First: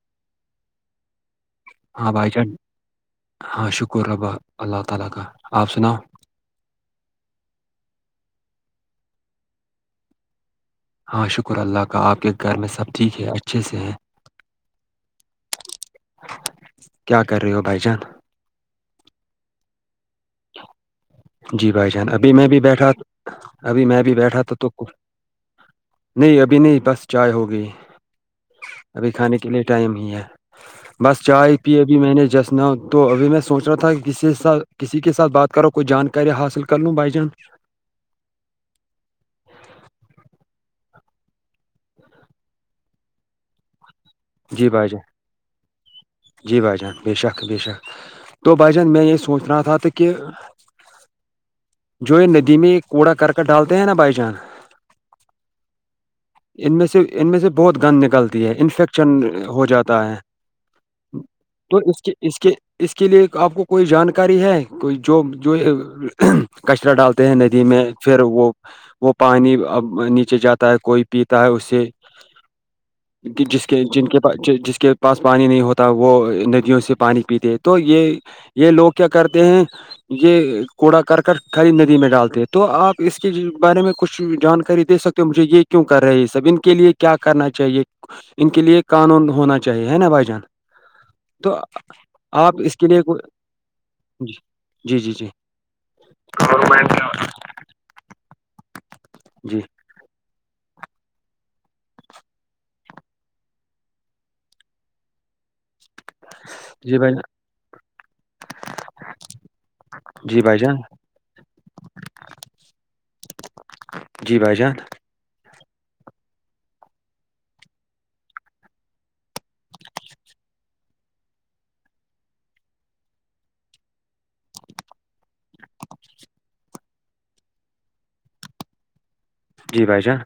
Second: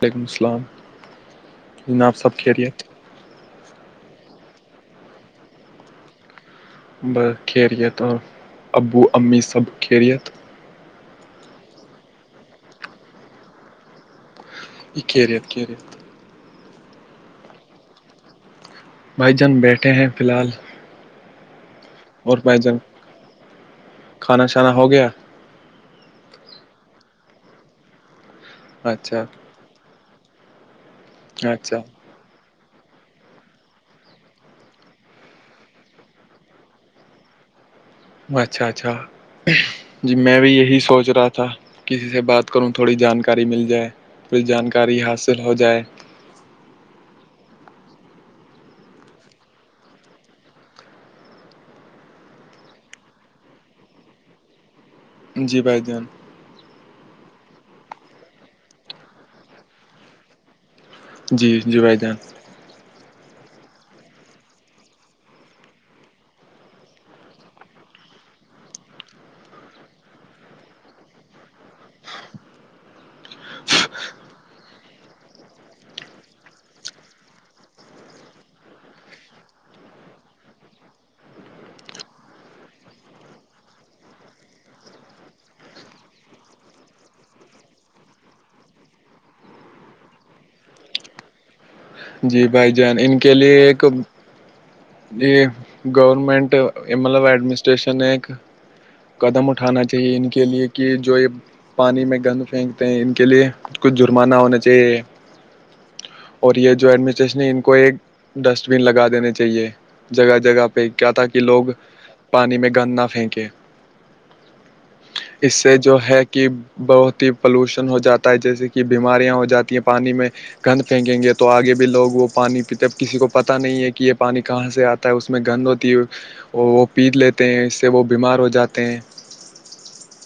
وعلیکم السلام جناب سب خیریت [inaudible] ب کھیلت اور ابو امی سب کھیلت ہاں شکر اللہ کا آپ کے گھر میں سب ٹھیک ہے اچھے سے ہیں یہ کریت کریت کیا کر رہی ہو بھائی جان بھائی جان بیٹھے ہیں فی الحال جی بھائی جان ابھی اور میں بھائی بھی جان بیٹھا ابھی میں بھی بیٹھا کھانا تھا تو شانا ہو گیا نہیں ابھی نہیں بس چائے ہو گئی ابھی اچھا کھانے کے لیے ٹائم ہی ہے بس چائے اچھا پیے بھی میں نے جسنا تو ابھی میں سوچ رہا تھا کہ کسی س کسی کے ساتھ بات کرو کوئی جانکاری حاصل کر لوں بھائی جان اچھا اچھا جی میں بھی یہی سوچ رہا تھا کسی سے بات کروں تھوڑی جانکاری مل جائے تھوڑی جی بھائی جان جانکاری حاصل ہو جائے جی بھائی جان بے شک بے شک تو بھائی جان میں یہ سوچ رہا تھا کہ جو یہ ندی میں کوڑا کرک ڈالتے ہیں نا بھائی جان جی بھائیدین [unintelligible] ان میں سے ان میں سے بہت گند نکلتی ہے انفیکشن ہو جاتا ہے جی جی تو بھائی اس کے جان اس کے اس کے لیے آپ کو کوئی جانکاری ہے کوئی جو جو کچرا ڈالتے ہیں ندی میں پھر وہ وہ پانی اب نیچے جاتا ہے کوئی پیتا ہے اسے ج [unintelligible] کہ جس کے جن کے پاس جس کے پاس پانی نہیں ہوتا وہ ندیوں سے پانی پیتے تو یہ یہ لوگ کیا کرتے ہیں یہ کوڑا کر کر کھری ندی میں ڈالتے ہیں تو آپ اس کے بارے میں کچھ جانکاری دے سکتے مجھے یہ کیوں کر رہے یہ سب ان کے لیے کیا کرنا چاہیے ان کے لیے قانون ہونا چاہیے ہے نا بھائی جان تو جی آپ بھائی اس جان لیے ان کے کوئی لیے ایک جی جی جی یہ گورنمنٹ یہ مطلب ایڈمس اسٹیشن ایک قدم جی اٹھانا چاہیے ان کے لیے کہ جو یہ پانی میں گند پھینکتے ہیں ان کے لیے کچھ جرمان نہ ہونا چاہیے اور یہ جو جی بھائی جان ایڈمسٹریشن ہے ان کو ایک ڈسٹ بین لگا دینے چاہیے جگہ جی بھائی جگہ جان پہ کیا تھا کہ لوگ پانی میں گند نہ پھینکیں جی بھائی جان اس سے جو ہے کہ بہت ہی پلوشن ہو جاتا ہے جیسے کہ بیماریاں ہو جاتی ہیں پانی میں گند پھینکیں گے تو تو آگے بھی لوگ وہ پانی پیتے ہیں اب کسی کو پتہ نہیں ہے کہ یہ پانی کہاں سے آتا ہے اس میں گند ہوتی ہے اور وہ پیس لیتے ہیں اس سے وہ بیمار ہو جاتے ہیں جی بھائی جان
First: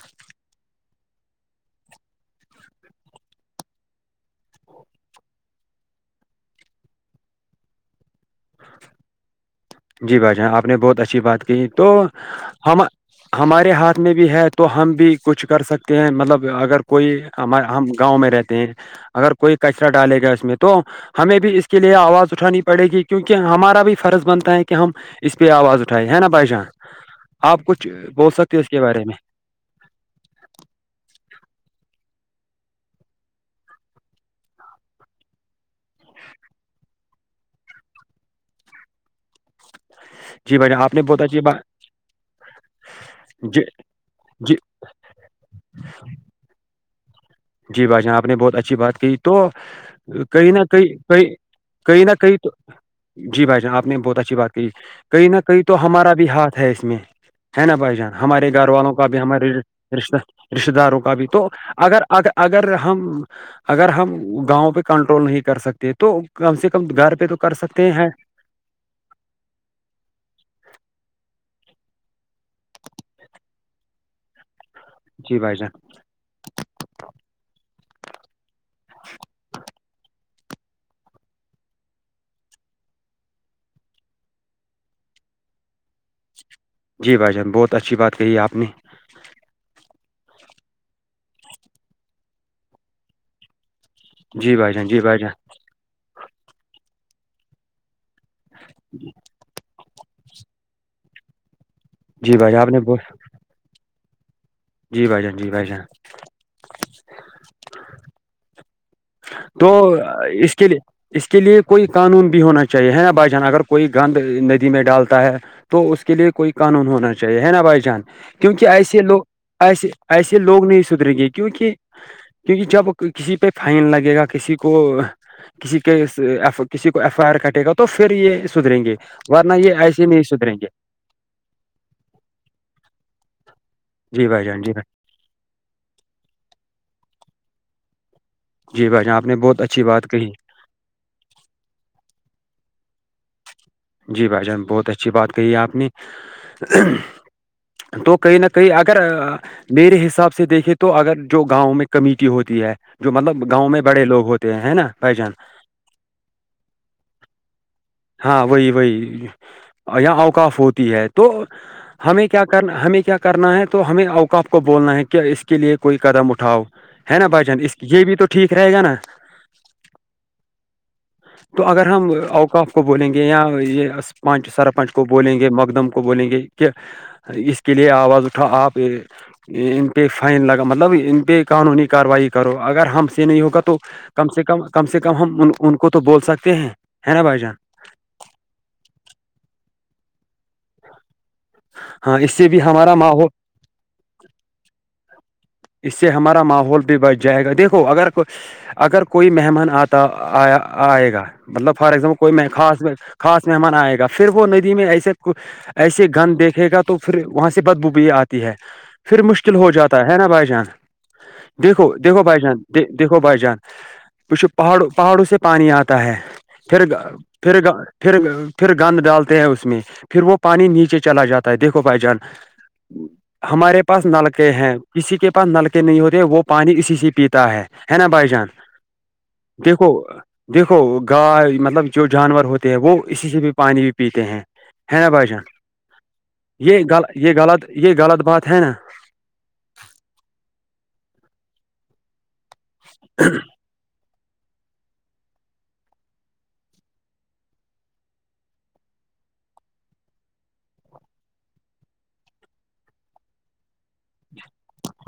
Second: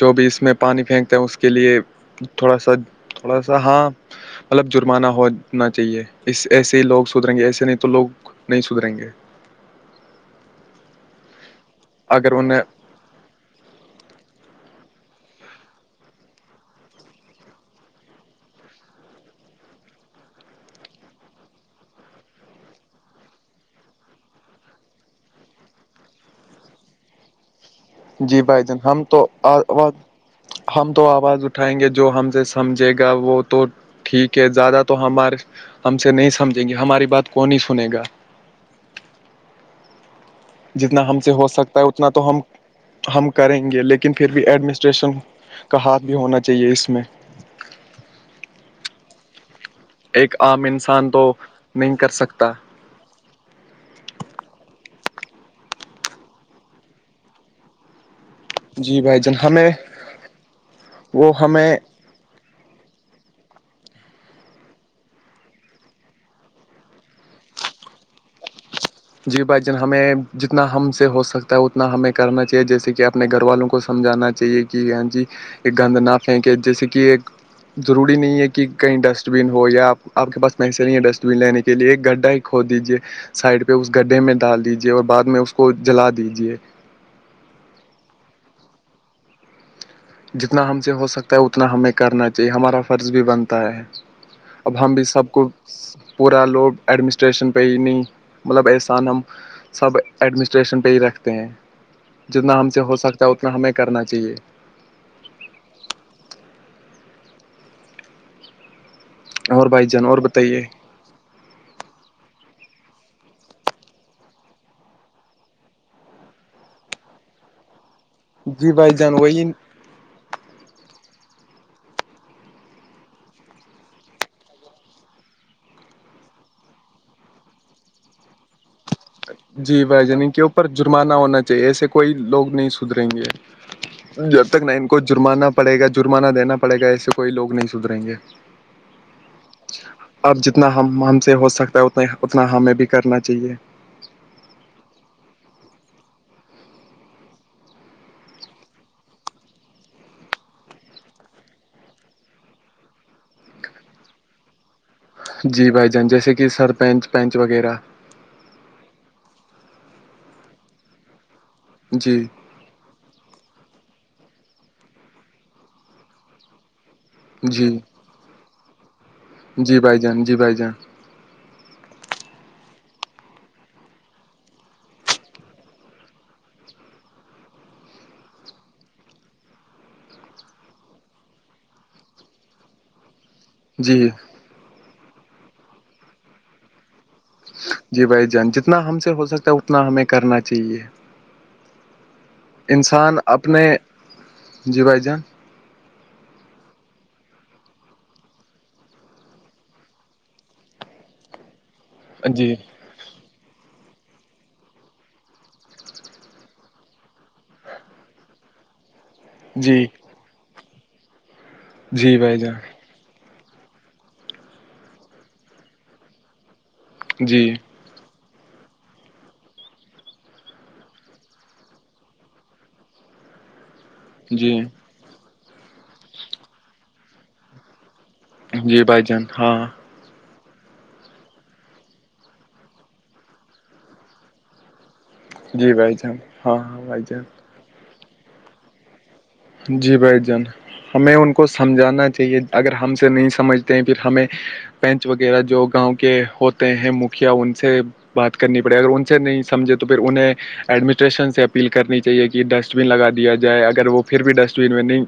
جو بھی اس میں پانی پھینکتے ہیں اس کے لیے تھوڑا سا تھوڑا سا ہاں مطلب جرمانہ ہونا چاہیے اس ایسے ہی لوگ سدھریں گے ایسے نہیں تو لوگ نہیں سدھریں گے جی بھائی جان آپ نے بہت اچھی بات کہ تو اگر انہیں ہم ہمارے ہاتھ میں بھی ہے تو ہم بھی کچھ کر سکتے ہیں مطلب اگر کوئی ہمار ہم گاؤں میں رہتے ہیں اگر کوئی کچرا ڈالے گا اس میں تو ہمیں بھی اس کے لیے آواز اٹھانی پڑے گی کیونکہ ہمارا بھی فرض بنتا ہے کہ کہ ہم اس پہ آواز اٹھائے ہے نا بھائی جان آپ کچھ بول جی سکتے ہو بھائی اس جان کے ہم بارے میں تو ہم تو آواز اٹھائیں گے جو ہم سے سمجھے گا وہ تو ٹھیک ہے زیادہ تو ہمار ہم سے نہیں سمجھیں گے ہماری بات کون نہیں سنے گا [inaudible] نے جتنا ہم بہت سے اچھی ہو بات سکتا ہے اتنا تو ہم ہم کریں جی گے لیکن پھر بھی جی ایڈمنسٹریشن کا ہاتھ بھی ہونا چاہیے اس میں جی بھائی جان آپ نے بہت اچھی بات کی تو ایک کہئی نہ عام کہئی انسان کئی تو نہیں کہئی کر نہ کہئی تو سکتا جی بھائی جان آپ نے بہت اچھی بات کی کہیں نہ کہیں تو ہمارا بھی ہاتھ ہے اس میں ہے نا بھائی جان ہمارے گھر والوں جی کا بھی بھائی جان ہمارے ہمیں رشتے داروں کا بھی وہ تو ہمیں اگر اگر اگر ہم اگر ہم گاؤں پہ کنٹرول نہیں کر سکتے تو کم سے کم گھر پہ تو کر سکتے ہیں جی بھائی جن ہمیں جتنا ہم سے ہو سکتا ہے اتنا ہمیں کرنا چاہیے جیسے کہ آپ اپنے گھر والوں کو سمجھانا چاہیے اں جی بھائی جان ایک گند نہ پھینکے جیسے کہ ایک ضروری نہیں ہے کہ کہ کہیں ڈسٹ بین ہو یا آپ آپ کے پاس میسے نہیں ہے ڈسٹبین لینے کے لیے ایک گڈھا ہی کھود دیجیے سائڈ پہ اس گڈھے میں ڈال دیجیے اور بعد میں اس کو جلا دیجیے جی بھائی جان بہت اچھی بات کہی آپ نے جتنا ہم سے ہو سکتا ہے اتنا ہمیں کرنا چاہیے ہمارا فرض بھی بنتا ہے جی بھائی اب جان ہم جی بھی بھائی سب جان کو پورا لوب ایڈمنسٹریشن پہ ہی نہیں مطلب احسان ہم سب ایڈمنسٹریشن پہ ہی رکھتے ہیں جی بھائی جتنا جان ہم آپ نے سے ہو بہت سکتا ہے اتنا ہمیں کرنا چاہیے جی بھائی جان جی بھائی جان اور تو بھائی جان اور اس بتائیے کے لیے اس کے لیے کوئی قانون بھی ہونا چاہیے ہے نا بھائی جان اگر کوئی گند ندی میں ڈالتا ہے تو اس کے لیے کوئی قانون ہونا چاہیے ہے نا بھائی جان کیونکہ جی بھائی ایسے جان لوگ وہی ایسے ایسے لوگ نہیں سدرے گے کیونک کیونکہ جب کسی پہ فائن لگے گا کسی کو کسی کے کسی کو ایف آئی آر کٹے گا تو پھر یہ سدھریں گے ورنہ یہ ایسے میں ہی سدھریں گے مانا ہونا چاہیے ایسے کوئی لوگ نہیں سدریں گے جی بھائی جب جان تک نہ جی ان بھائی کو جرمانہ پڑے گا جرمانہ دینا پڑے گا ایسے کوئی لوگ نہیں سدریں گے جی بھائی جان آپ نے بہت اچھی بات کہی اتنا ہم ہم سے ہو سکتا ہے اتنا اتنا ہمیں بھی کرنا چاہیے جی بھائی جان بہت اچھی بات کہی ہے آپ نے تو کہیں نہ کہیں اگر میرے حساب سے دیکھے تو اگر جو گاؤں میں کمیٹی ہوتی ہے جو مطلب گاؤں میں بڑے لوگ ہوتے ہیں نا بھ جان جی بھائی جان جیسے کہ سرپنچ پنچ وغیرہ ہاں وہی وہی اں اوقاف ہوتی ہے تو جی ہمیں کیا کر ہمیں کیا کرنا ہے تو ہمیں اوقاف کو بولنا ہے کہ اس کے لیے کوئی قدم اٹھاؤ ہے نا بھائی جان جی اس یہ بھی تو ٹھیک رہے گا نا جی بھائی جان جی بھائی جان تو اگر ہم آؤٹ آف کو بولیں گے یا یہ پنچ سرپنچ کو بولیں گے مقدم کو بولیں گے کہ اس کے لیے آواز اٹھا آپ ان پہ فائن لگا مطلب ان پہ قانونی کارروائی کرو اگر ہم سے نہیں ہوگا تو تو جی کم سے کم کم سے کم ہم ان کو تو بول سکتے ہیں ہے نا بھائی جان جی بھائی جان جتنا ہم سے ہو سکتا ہے اتنا ہمیں کرنا چاہیے ہاں اس سے بھی ہمارا انسان ماحول اپنے جی بھائی جان اس سے ہمارا ماحول بھی بچھ جائے گا دیکھو اگر کو اگر کوئی مہمان آتا آئے گا مطلب فار ایگزامپل کوئی جی خاص خاص مہمان آئے گا پھر وہ ندی میں ایسے ایسے گن دیکھے گا تو پھر وہاں سے بدبوبی آتی ہے پھر مشکل ہو جی جاتا ہے نا بھائی جان دیکھو دیکھو بھائی جان د دیکھو بھائی جان پچھو پہاڑوں پہاڑوں سے پانی آتا ہے پھر گ جی پھر گ پھر پھر گند ڈالتے ہیں اس میں پھر وہ پانی نیچے چلا جاتا ہے دیکھو بھائی جان ہ ہمارے پاس نلکے جی ہیں کسی کے پاس نلکے نہیں ہوتے وہ پانی اسی سے پیتا ہے نا بھائی جان جی بھائی جان ہاں دیکھو دیکھو گائے مطلب جو جانور ہوتے ہیں وہ اسی سے بھی پانی بھی پیتے ہیں ہے نا بھائی جان جی بھائی جان ہاں یہ ہاں غ بھائی یہ جان غلط یہ غلط بات ہے نا جی بھائی جان ہمیں ان کو سمجھانا چاہیے اگر ہم سے نہیں سمجھ پھر ہمیں پنچ وغیرہ جو گاؤں کے ہوتے ہیں مکھیا ان سے بات کرنی پڑے اگر ان سے نہیں سمجھے تو پھر انہیں ایڈمنسٹریشن سے اپیل کرنی چاہیے کہ ڈسٹ بین لگا دیا جائے اگر وہ پھر بھی ڈسٹبین میں نہیں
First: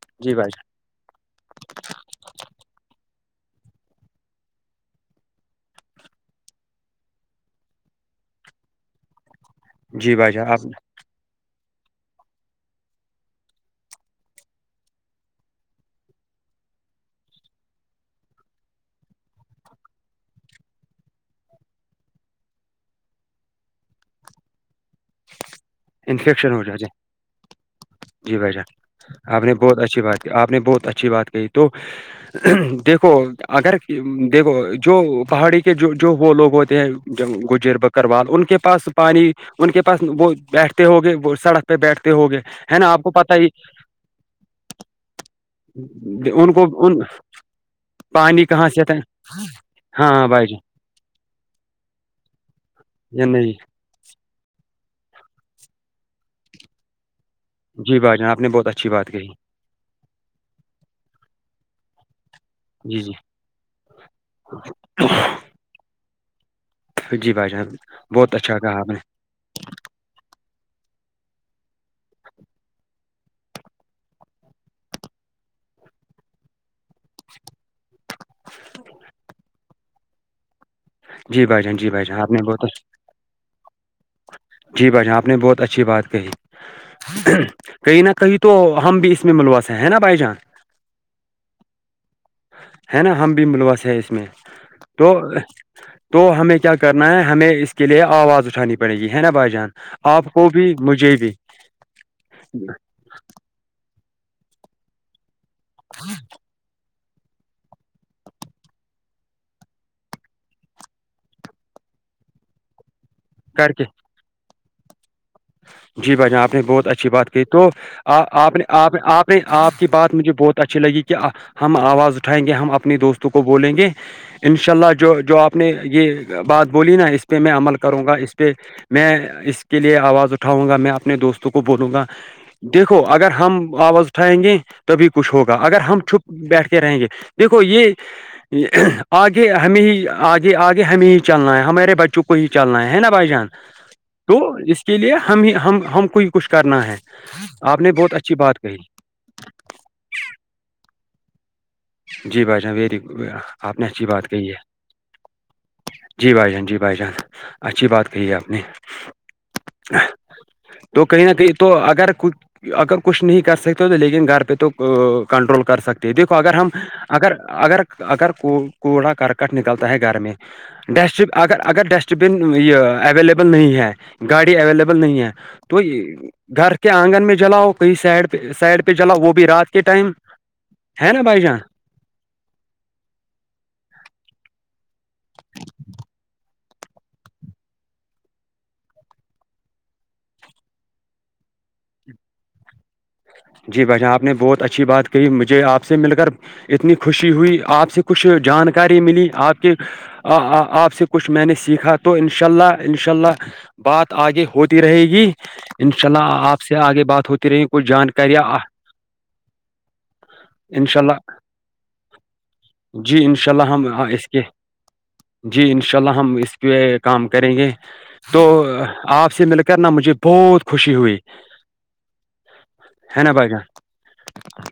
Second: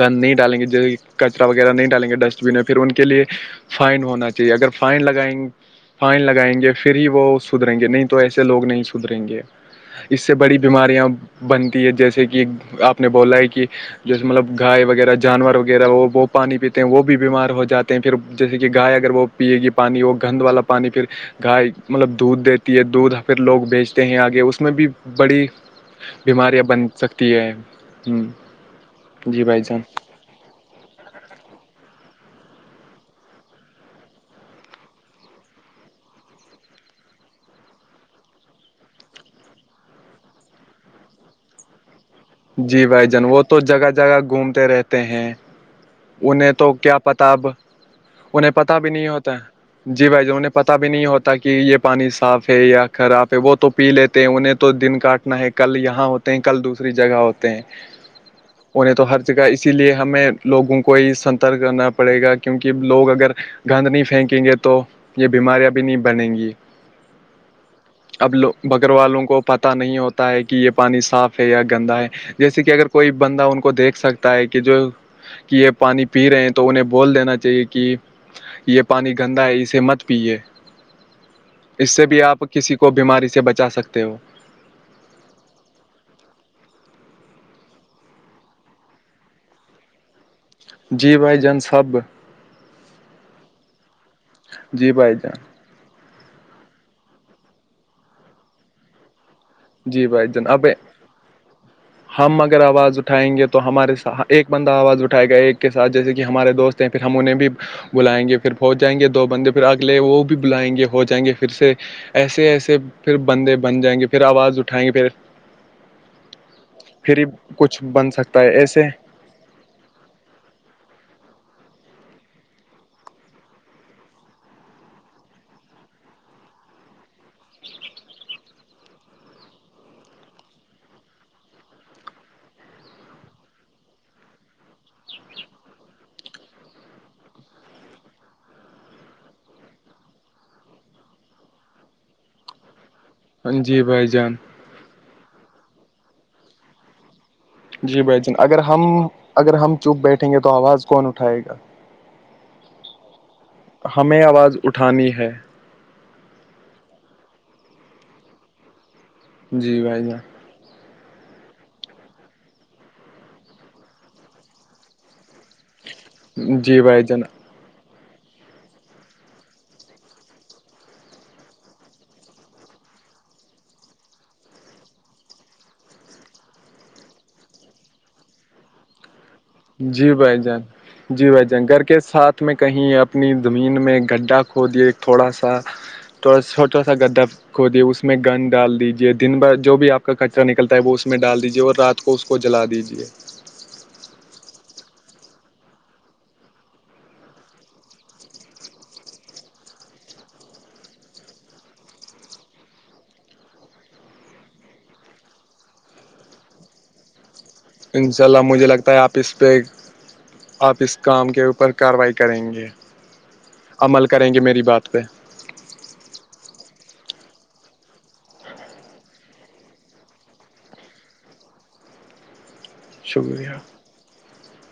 گند نہیں جی بھائی ڈالیں گے ج کچرا وغیرہ نہیں ڈالیں گے ڈسٹ بین میں پھر ان کے لیے فائن ہونا چاہیے اگر فائن لگائیں گے فائن لگائیں گے پھر ہی وہ سدھرریں گے نہیں تو ایسے لوگ نہیں سدھریں گے جان جی اس بھائی سے جان بڑی آپ بیماریاں بنتی ہے جیسے کہ آپ نے بولا ہے کہ جیسے مطلب گائے وغیرہ جانور وغیرہ وہ وہ پانی پیتے ہیں وہ بھی بیمار ہو جاتے ہیں پھر جیسے کہ گائے اگر وہ پیے گی پانی وہ گند والا پانی پھر گائے مطلب دودھ دیتی ہے دودھ پھر لوگ بیچتے ہیں آگے اس میں بھی بڑی انفیکشن بیماریاں ہو جاتے بن سکتی ہیں جی بھ جان آپ نے بہت اچھی بات آپ نے بہت اچھی بات کہی تو دیکھو اگر دیکھو جو پہاڑی کے جو جو وہ لوگ ہوتے ہیں گجر بک کروا ان کے پاس پانی ان کے پاس وہ بیٹھتے ہوگے وہ سڑک پہ بیٹھتے ہوگے جی بھائی جان وہ تو جگہ جگہ گھومتے رہتے ہیں انہیں ان کو تو کیا ان پتا اب پانی انہیں کہاں پتا سے بھی آتا ہے نہیں ہوتا جی ہاں بھائی ہاں ج انہیں جان پتا بھی نہیں ہوتا کہ یہ پانی صاف ہے یا خراب ہے وہ تو پی لیتے ہیں انہیں تو دن کاٹنا ہے کل یہاں ہوتے ہیں کل دوسری جگہ ہوتے ہیں جی بھائی جان آپ نے بہت اچھی انہیں بات تو ہر کہی جگہ اس اسی لیے ہمیں لوگوں کو یہ سترک کرنا پڑے گا کیونکہ جی لوگ اگر گند نہیں پھینکیں گے تو یہ بیماریاں بھی نہیں بنیں گی جی بھائی جان بہت اب اچھا کہا اپ بکر نے والوں کو پتہ نہیں ہوتا ہے کہ یہ پانی صاف ہے یا گندا ہے جیسے کہ اگر کوئی بندہ ان کو دیکھ سکتا ہے کہ جو کہ یہ پانی پی رہے ہیں تو انہیں بول دینا چاہیے کہ یہ پانی گندا ہے اسے مت پیے جی بھائی جان اس جی بھائی سے جان بھی آپ نے بہت کسی کو بیماری سے بچا سکتے ہو جی بھائی جان آپ نے بہت اچھی بات کہی کہیں نہ کہیں تو ہم بھی اس میں ملوث ہیں نا بائی جان جی بھائی جان سب ہے نا ہم بھی ملوث ہیں اس میں جی تو بھائی جان تو ہمیں کیا کرنا ہے ہمیں اس کے لیے آواز اٹھانی پڑے گی ہے نا بھائی جان جی آپ بھائی جان کو اب بھی مجھے بھی ہم اگر آواز اٹھ اٹھائیں گے تو ہمارے سا ایک بندہ آواز اٹھائے گا ایک کے ساتھ جیسے کہ ہمارے دوست ہیں پھر ہم انہیں بھی بلائیں گے پھر ہو جائیں گے دو بندے پھر آگ لے وہ بھی بلائیں گے ہو جائیں گے پھر سے ایسے ایسے پھر بندے کر بن کے جائیں گے پھر آواز اٹھائیں گے پھر جی بھائی نے آپ نے بہت اچھی پھر ہی بات کہ تو کچھ بن آپ سکتا آپ ہے نے ایسے آپ آپ اپنے آپ کی بات مجھے بہت اچھی لگی کہ ہم آواز اٹھائیں گے ہم اپنے دوستوں کو بولیں گے ان شاء اللہ جو جو آپ نے یہ بات بولی نا اس پہ میں عمل کروں گا اس پہ میں اس کے لیے آواز اٹھاؤں گا میں اپنے دوستوں کو بولوں گا دیکھو اگر ہم آواز اٹھائیں گے تبھی کچھ ہوگا اگر ہم چپ بیٹھ کے رہیں گے دیکھو یہ آگے ہمیں ہی آگے آگے ہمیں ہی چلنا ہے ہمارے بچوں کو کو ہی چلنا ہے ہے نا بھائی جان جی بھائی جان تو اس کے لیے ہم ہم ہم کو ہی کچھ کرنا ہے آپ نے جی بہت بھائی جن اچھی بات اگر کہی ہم اگر ہم چپ بیٹھیں گے تو آواز کون اٹھائے گا جی بھائی جان ویری آپ نے اچھی ہمیں بات کہی آواز ہے اٹھانی ہے جی بھائی جان جی بھائی جان اچھی بات کہی ہے آپ نے جی بھائی جان تو کہیں نہ کہیں تو اگر کچھ اگر کچھ نہیں کر سکتے تو لیکن گھر پہ تو کنٹرول کر سکتے ہیں دیکو اگر جان ہم جی بھ اگر اگر اگر کو کوڑا کرکٹ نکلتا ہے گھر میں ڈسٹ اگر اگر ڈسٹ بن یہ اویلیبل نہیں ہے گاڑی اویلیبل نہیں ہے تو گھر کے آنگن میں جلاؤ کہیں سائڈ پہ سائڈ پہ جلاؤ وہ بھی رات کے جی ٹائم بھائی جان جی بھائی جان گھر کے ساتھ میں کہیں اپنی زمین میں گ کھو دییا تھوڑا سا تھوڑا ساوا چھوٹا سا گدا کھودے اس میں گن ڈال دیجیے دن بھر جو بھی آپ کا کچرا نکلتا ہے وہ اس میں ڈال دیجے اور رات کو اس کو جلا دیجیے جی بھائی جان آپ نے بہت اچھی بات کہی مجھے آپ سے مل کر اتنی خوشی ہوئی آپ سے کچھ جانکاری ملی آپ کے آ آپ سے کچھ میں نے سیکھا تو انشاء اللہ انشاء اللہ بات آگے ہوتی رہے گی ان شاء اللہ آپ سے آگے بات ہوتی رہے گی کوئی جان کر چلا مجھے لگتا ہے آپ اس پہ آپ ان اس شاء اللہ کام کے اوپر کارروائی کریں گے جی ان شاء اللہ ہم عمل اس کریں کے گے میری بات پہ جی انشاء اللہ ہم اس پہ کام کریں گے تو آپ سے مل کر نہ مجھے بہت خوشی ہوئی ہے نا بھائی شکریہ جان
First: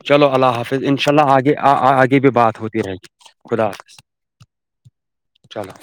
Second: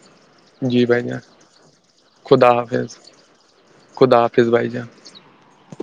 چلو اللہ حافظ جی بھائی انشاء جان اللہ آگے آگے بھی خدا بات ہوتی رہے حافظ گی خدا حافظ بھائی جان چلو